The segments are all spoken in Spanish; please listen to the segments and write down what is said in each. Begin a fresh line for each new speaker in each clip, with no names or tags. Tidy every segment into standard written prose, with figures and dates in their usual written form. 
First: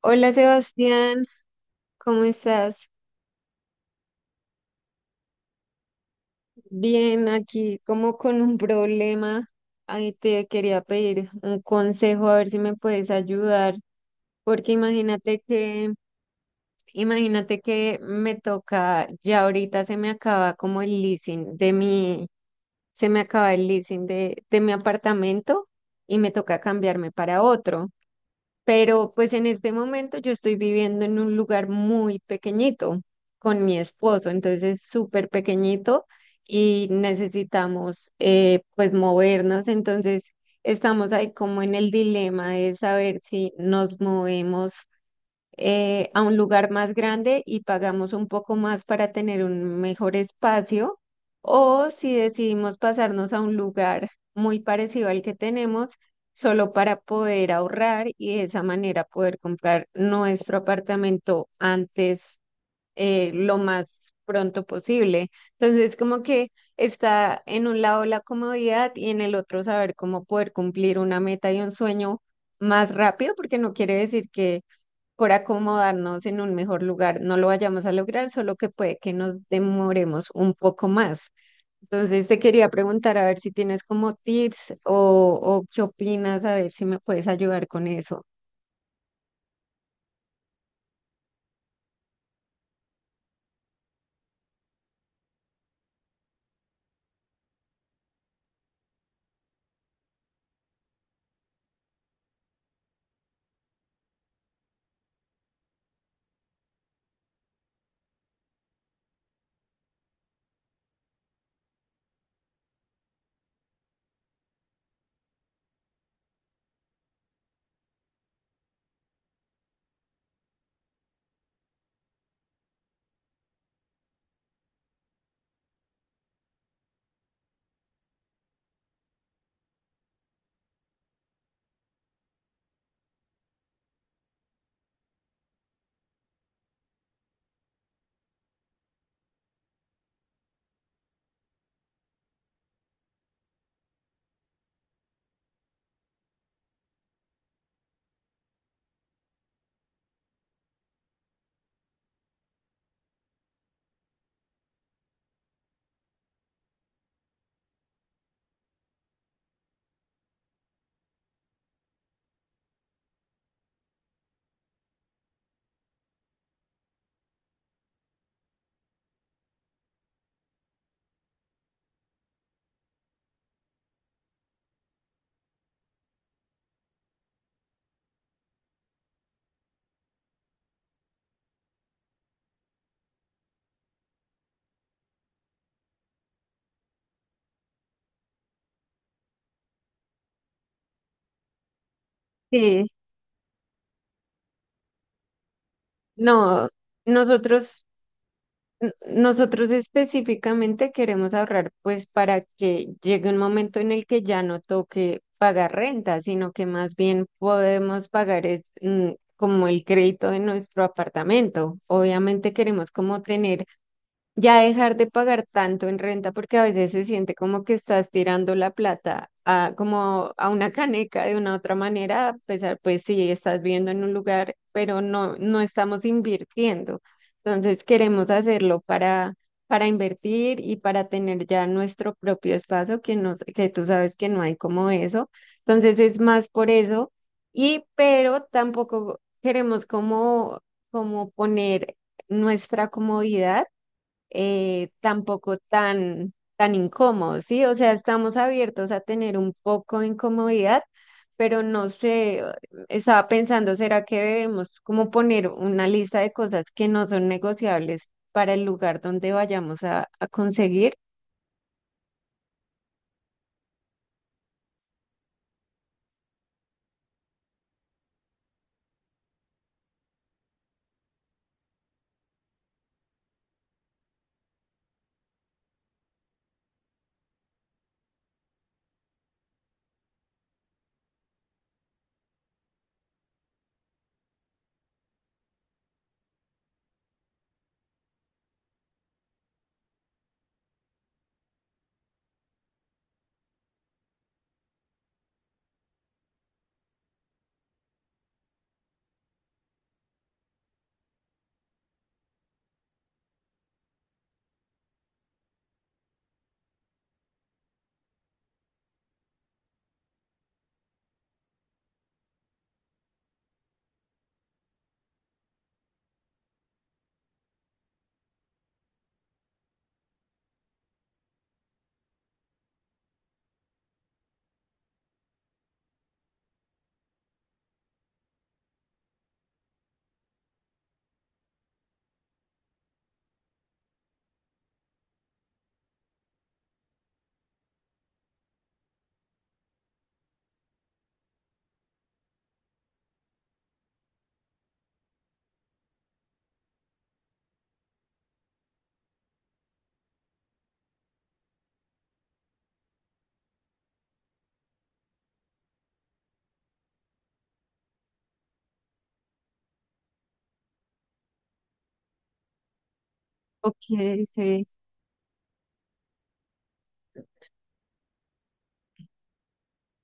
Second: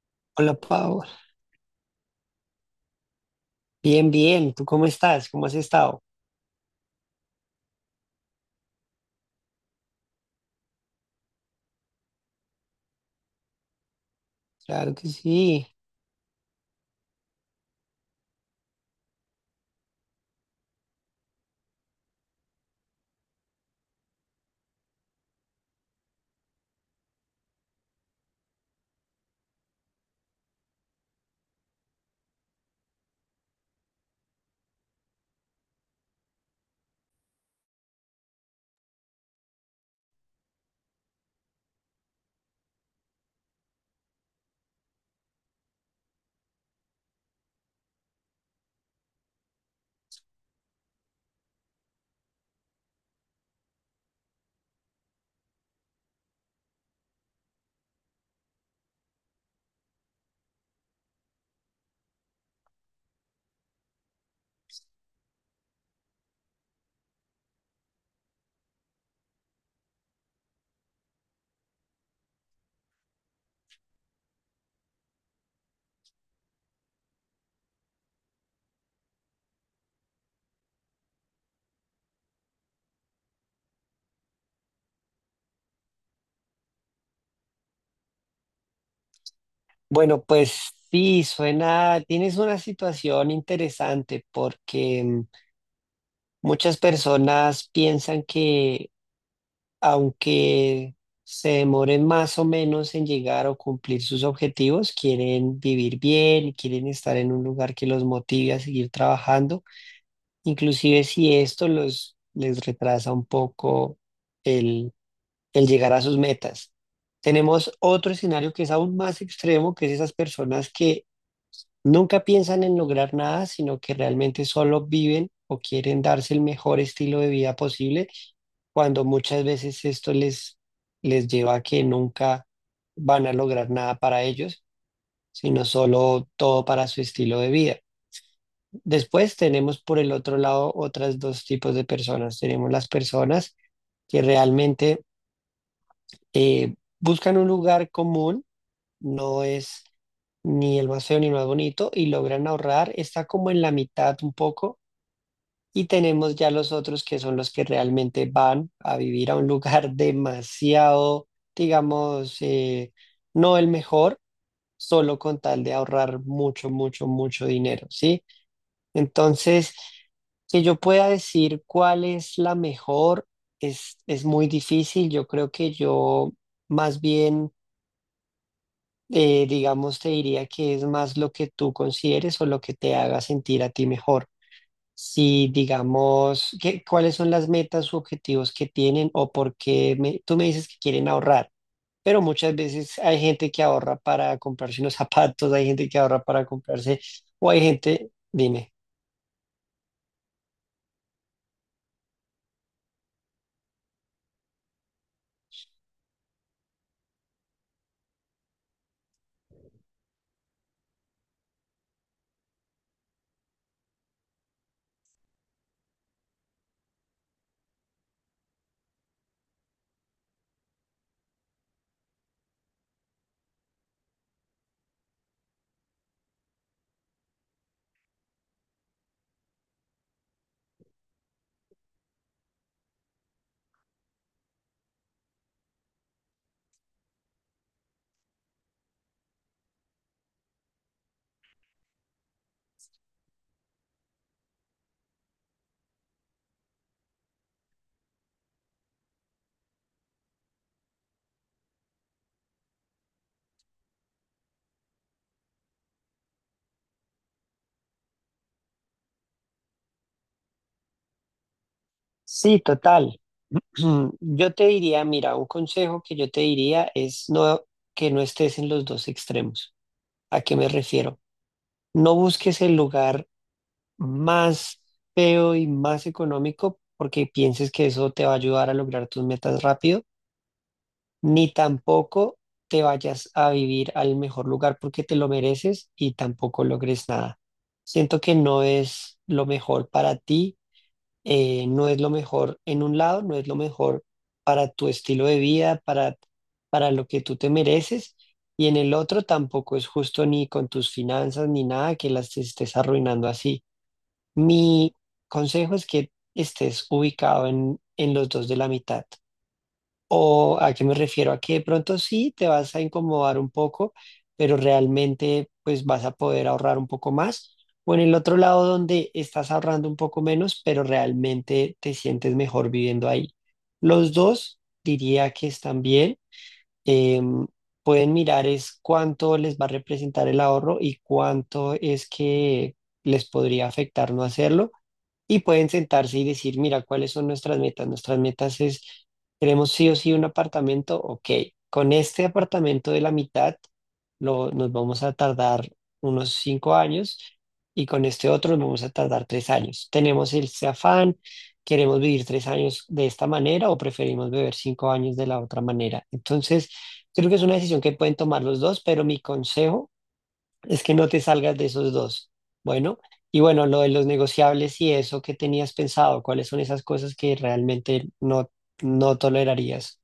Hola,
Hola, Pau.
Sebastián, ¿cómo estás?
Bien, bien. ¿Tú cómo estás? ¿Cómo has estado?
Bien, aquí como con un problema. Ahí te quería pedir un consejo a ver si me puedes ayudar, porque
Claro que sí.
imagínate que me toca, ya ahorita se me acaba como el leasing de mi, se me acaba el leasing de mi apartamento y me toca cambiarme para otro. Pero pues en este momento yo estoy viviendo en un lugar muy pequeñito con mi esposo, entonces es súper pequeñito y necesitamos pues movernos. Entonces estamos ahí como en el dilema de saber si nos movemos a un lugar más grande y pagamos un poco más para tener un mejor espacio, o si decidimos pasarnos a un lugar muy parecido al que tenemos, solo para poder ahorrar y de esa manera poder comprar nuestro apartamento antes, lo más pronto posible. Entonces, como que está en un lado la comodidad y en el otro saber cómo poder cumplir una meta y un sueño más rápido, porque no quiere decir que por acomodarnos en un mejor lugar no lo vayamos a lograr, solo que puede que nos demoremos un poco más. Entonces te quería preguntar a ver si tienes como tips o qué opinas, a ver si me puedes ayudar con eso.
Bueno, pues sí, tienes una situación interesante porque muchas personas piensan que aunque se demoren más o menos en llegar o cumplir sus objetivos, quieren vivir bien y quieren estar en un lugar que los motive a seguir trabajando, inclusive si esto les retrasa un poco el llegar a sus metas. Tenemos otro escenario que es aún más extremo, que es esas personas que nunca piensan en lograr nada, sino que realmente solo viven o quieren darse el mejor estilo de vida posible, cuando muchas veces esto les lleva a que nunca van a lograr nada para ellos, sino solo todo para su estilo de vida. Después tenemos por el otro lado otras dos tipos de personas. Tenemos las personas que realmente eh, buscan un lugar común, no es ni el más feo ni el más bonito y logran ahorrar, está como en la mitad un poco, y tenemos ya los otros que son los que realmente van a vivir a un lugar demasiado, digamos, no el mejor, solo con tal de ahorrar mucho, mucho, mucho dinero, ¿sí? Entonces, que yo pueda decir cuál es la mejor es muy difícil. Yo creo que yo más bien, digamos, te diría que es más lo que tú consideres o lo que te haga sentir a ti mejor. Si, digamos, qué cuáles son las metas u objetivos que tienen o tú me dices que quieren ahorrar, pero muchas
Sí.
veces hay gente que ahorra para comprarse unos zapatos, hay gente que ahorra para
No,
comprarse, o hay
nosotros
gente, dime,
Nosotros específicamente queremos ahorrar pues para que llegue un momento en el que ya no toque pagar renta, sino que más bien podemos pagar es, mm, como el crédito de nuestro apartamento. Obviamente queremos como tener ya dejar de pagar tanto en renta, porque a veces se siente como que estás tirando la plata a, como a una caneca de una otra manera. A pesar, pues sí, estás viviendo en un lugar, pero no estamos invirtiendo. Entonces queremos hacerlo para invertir y para tener ya nuestro propio espacio que, nos, que tú sabes que no hay como eso. Entonces es más por eso. Y pero tampoco queremos como, como poner nuestra comodidad tampoco tan incómodos, ¿sí? O sea, estamos abiertos a tener un poco de incomodidad, pero no sé, estaba pensando, ¿será que debemos como poner una lista de cosas que no son negociables para el lugar donde vayamos a conseguir?
sí, total. Yo te diría, mira, un consejo que yo te diría es no, que no estés en los dos extremos. ¿A qué me refiero? No busques el lugar más feo y más económico porque pienses que eso te va a ayudar a lograr tus metas rápido, ni tampoco te vayas a vivir al mejor lugar porque te lo mereces y tampoco logres nada. Siento que no es lo mejor para ti, no es lo mejor en un lado, no es lo mejor para tu estilo de vida, para lo que tú te mereces. Y en el otro tampoco es justo ni con tus finanzas ni nada que las estés arruinando así. Mi consejo es que estés ubicado en los dos de la mitad. ¿O a qué me refiero? A que de pronto sí te vas a incomodar un poco, pero realmente pues vas a poder ahorrar un poco más. O en el otro lado donde estás ahorrando un poco menos, pero realmente te sientes mejor viviendo ahí. Los dos diría que están bien. Em, pueden mirar es cuánto les va a representar el ahorro y cuánto es que les podría afectar no hacerlo, y pueden sentarse y decir, mira, ¿cuáles son nuestras metas? Nuestras metas es, queremos sí o sí un apartamento. Ok, con este apartamento de la mitad nos vamos a tardar unos 5 años, y con este otro nos vamos a tardar 3 años. Tenemos este afán, queremos vivir 3 años de esta manera o preferimos vivir 5 años de la otra manera. Entonces, creo que es una decisión que pueden tomar los dos, pero mi consejo es que no te salgas de esos dos. Bueno, y bueno,
Ok,
lo de los
sí.
negociables y eso que tenías pensado, ¿cuáles son esas cosas que realmente no tolerarías?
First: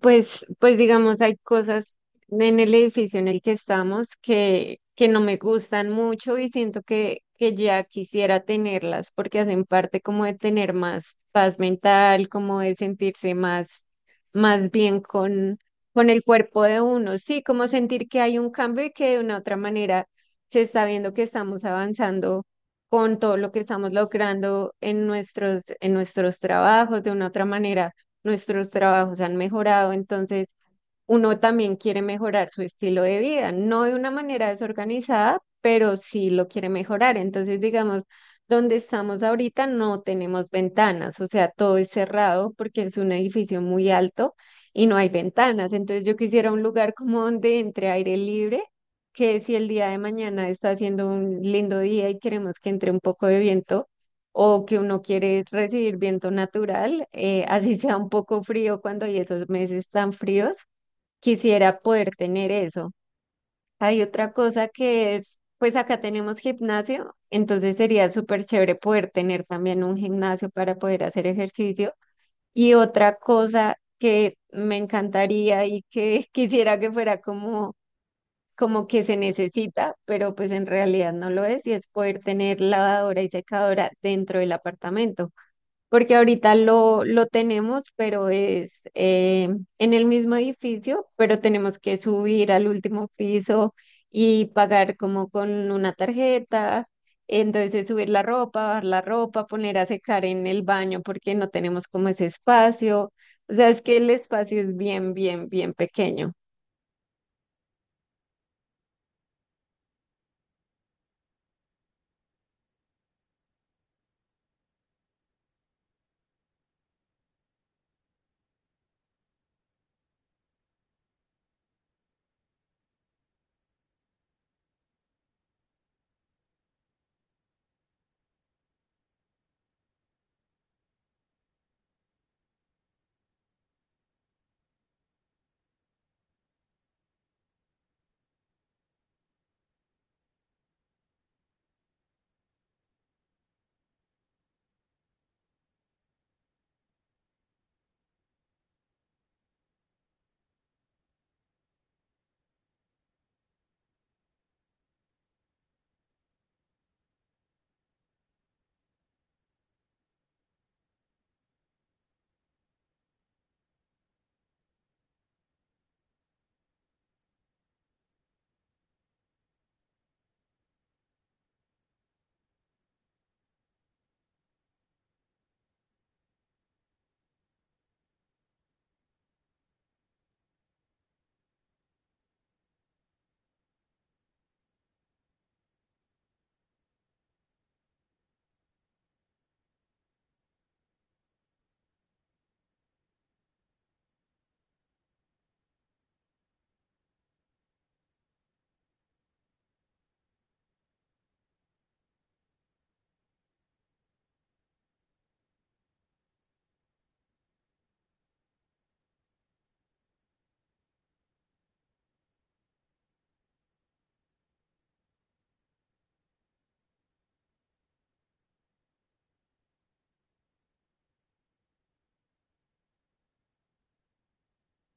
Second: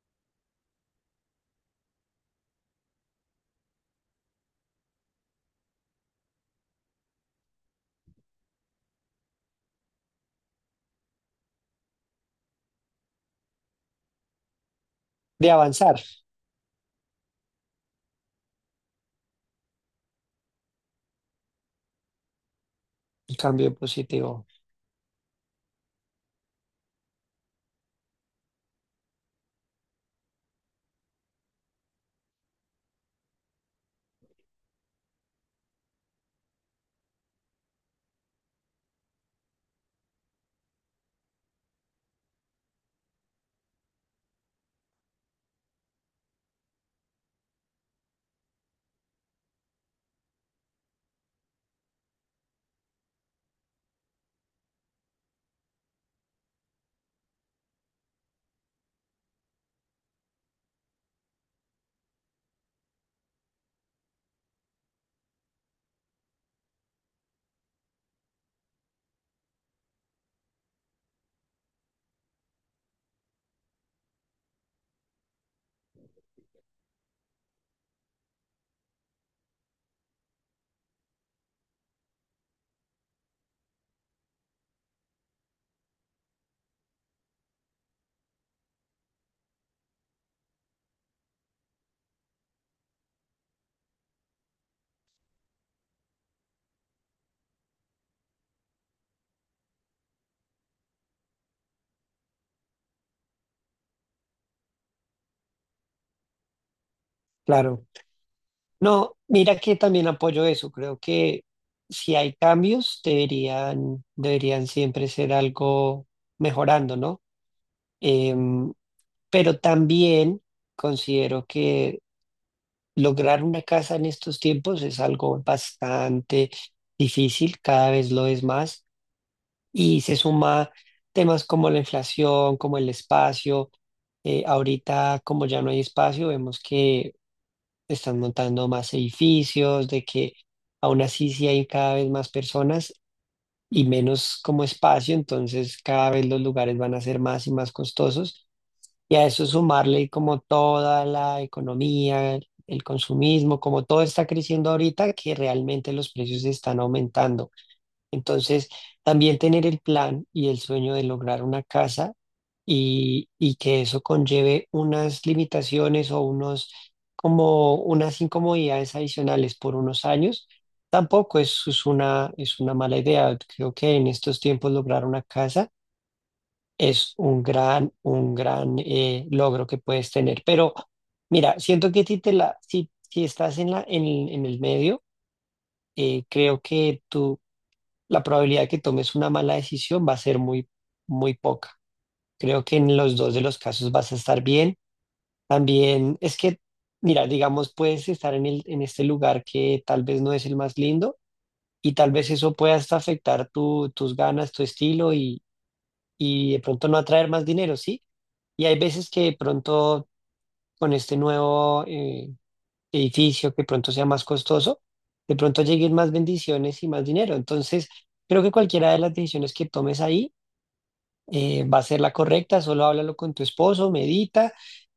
Pues digamos, hay cosas en el edificio en el que estamos que no me gustan mucho y siento que ya quisiera tenerlas porque hacen parte como de tener más paz mental, como de sentirse más, más bien
De avanzar,
con el cuerpo de uno. Sí, como sentir que hay un cambio y que de una u otra manera se está viendo que estamos avanzando con
el
todo lo que
cambio
estamos
positivo,
logrando en nuestros trabajos. De una u otra manera nuestros trabajos han mejorado, entonces uno también quiere mejorar su estilo de vida, no de una manera desorganizada, pero sí lo quiere mejorar. Entonces, digamos, donde estamos ahorita no tenemos ventanas, o sea, todo es cerrado porque es un edificio muy alto y no hay ventanas. Entonces, yo quisiera un lugar como donde entre aire libre, que si el día de mañana está haciendo un lindo día y queremos que entre un poco de viento, o que uno quiere recibir viento natural, así sea un poco frío cuando hay esos meses tan fríos, quisiera poder tener eso. Hay otra cosa que es, pues acá tenemos gimnasio, entonces sería súper chévere poder tener también un gimnasio para poder hacer ejercicio. Y otra cosa que me encantaría y que quisiera que fuera como, como que se necesita, pero pues en realidad no lo es, y es poder tener lavadora y secadora dentro del apartamento porque ahorita lo tenemos, pero es en el mismo edificio, pero tenemos que subir al último piso y pagar como con una tarjeta. Entonces subir la ropa, bajar la ropa, poner a secar en el baño porque no tenemos como ese espacio. O sea, es que el espacio es bien, bien, bien pequeño.
claro. No, mira que también apoyo eso. Creo que si hay cambios, deberían siempre ser algo mejorando, ¿no? Em, pero también considero que lograr una casa en estos tiempos es algo bastante difícil, cada vez lo es más, y se suma temas como la inflación, como el espacio. Ahorita, como ya no hay espacio, vemos que están montando más edificios, de que aún así sí hay cada vez más personas y menos como espacio, entonces cada vez los lugares van a ser más y más costosos. Y a eso sumarle como toda la economía, el consumismo, como todo está creciendo ahorita, que realmente los precios están aumentando. Entonces, también tener el plan y el sueño de lograr una casa y que eso conlleve unas limitaciones o como unas incomodidades adicionales por unos años, tampoco es una mala idea. Creo que en estos tiempos lograr una casa es un gran logro que puedes tener. Pero mira, siento que si estás en, la, en el medio, creo que la probabilidad de que tomes una mala decisión va a ser muy, muy poca. Creo que en los dos de los casos vas a estar bien. También es que, mira, digamos, puedes estar en este lugar que tal vez no es el más lindo. Y tal vez eso pueda hasta afectar tus ganas, tu estilo, y de pronto no atraer más dinero, ¿sí? Y hay veces que de pronto con este nuevo edificio que pronto sea más costoso, de pronto lleguen más bendiciones y más dinero. Entonces, creo que cualquiera de las decisiones que tomes ahí va a ser la correcta. Solo háblalo con tu esposo, medita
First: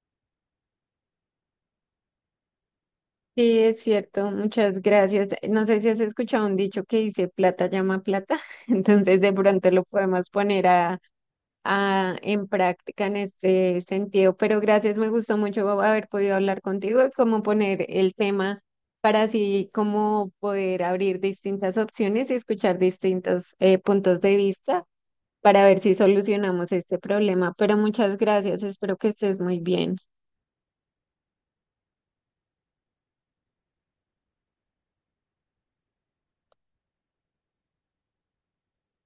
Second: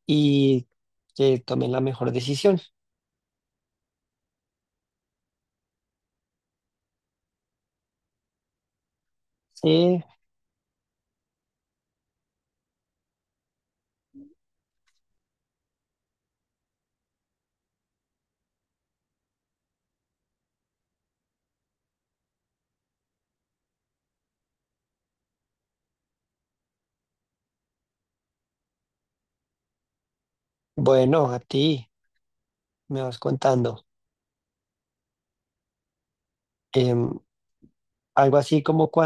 y que tomen la mejor decisión.
Sí, es cierto, muchas gracias. No sé si has escuchado un dicho que dice plata llama plata, entonces de pronto lo
Sí,
podemos poner a... ah, en práctica en este sentido. Pero gracias, me gustó mucho haber podido hablar contigo y cómo poner el tema para así como poder abrir distintas opciones y escuchar distintos puntos de vista para ver si solucionamos este problema. Pero muchas gracias, espero que estés muy bien.
bueno, a ti me vas contando. Em, algo así como cuando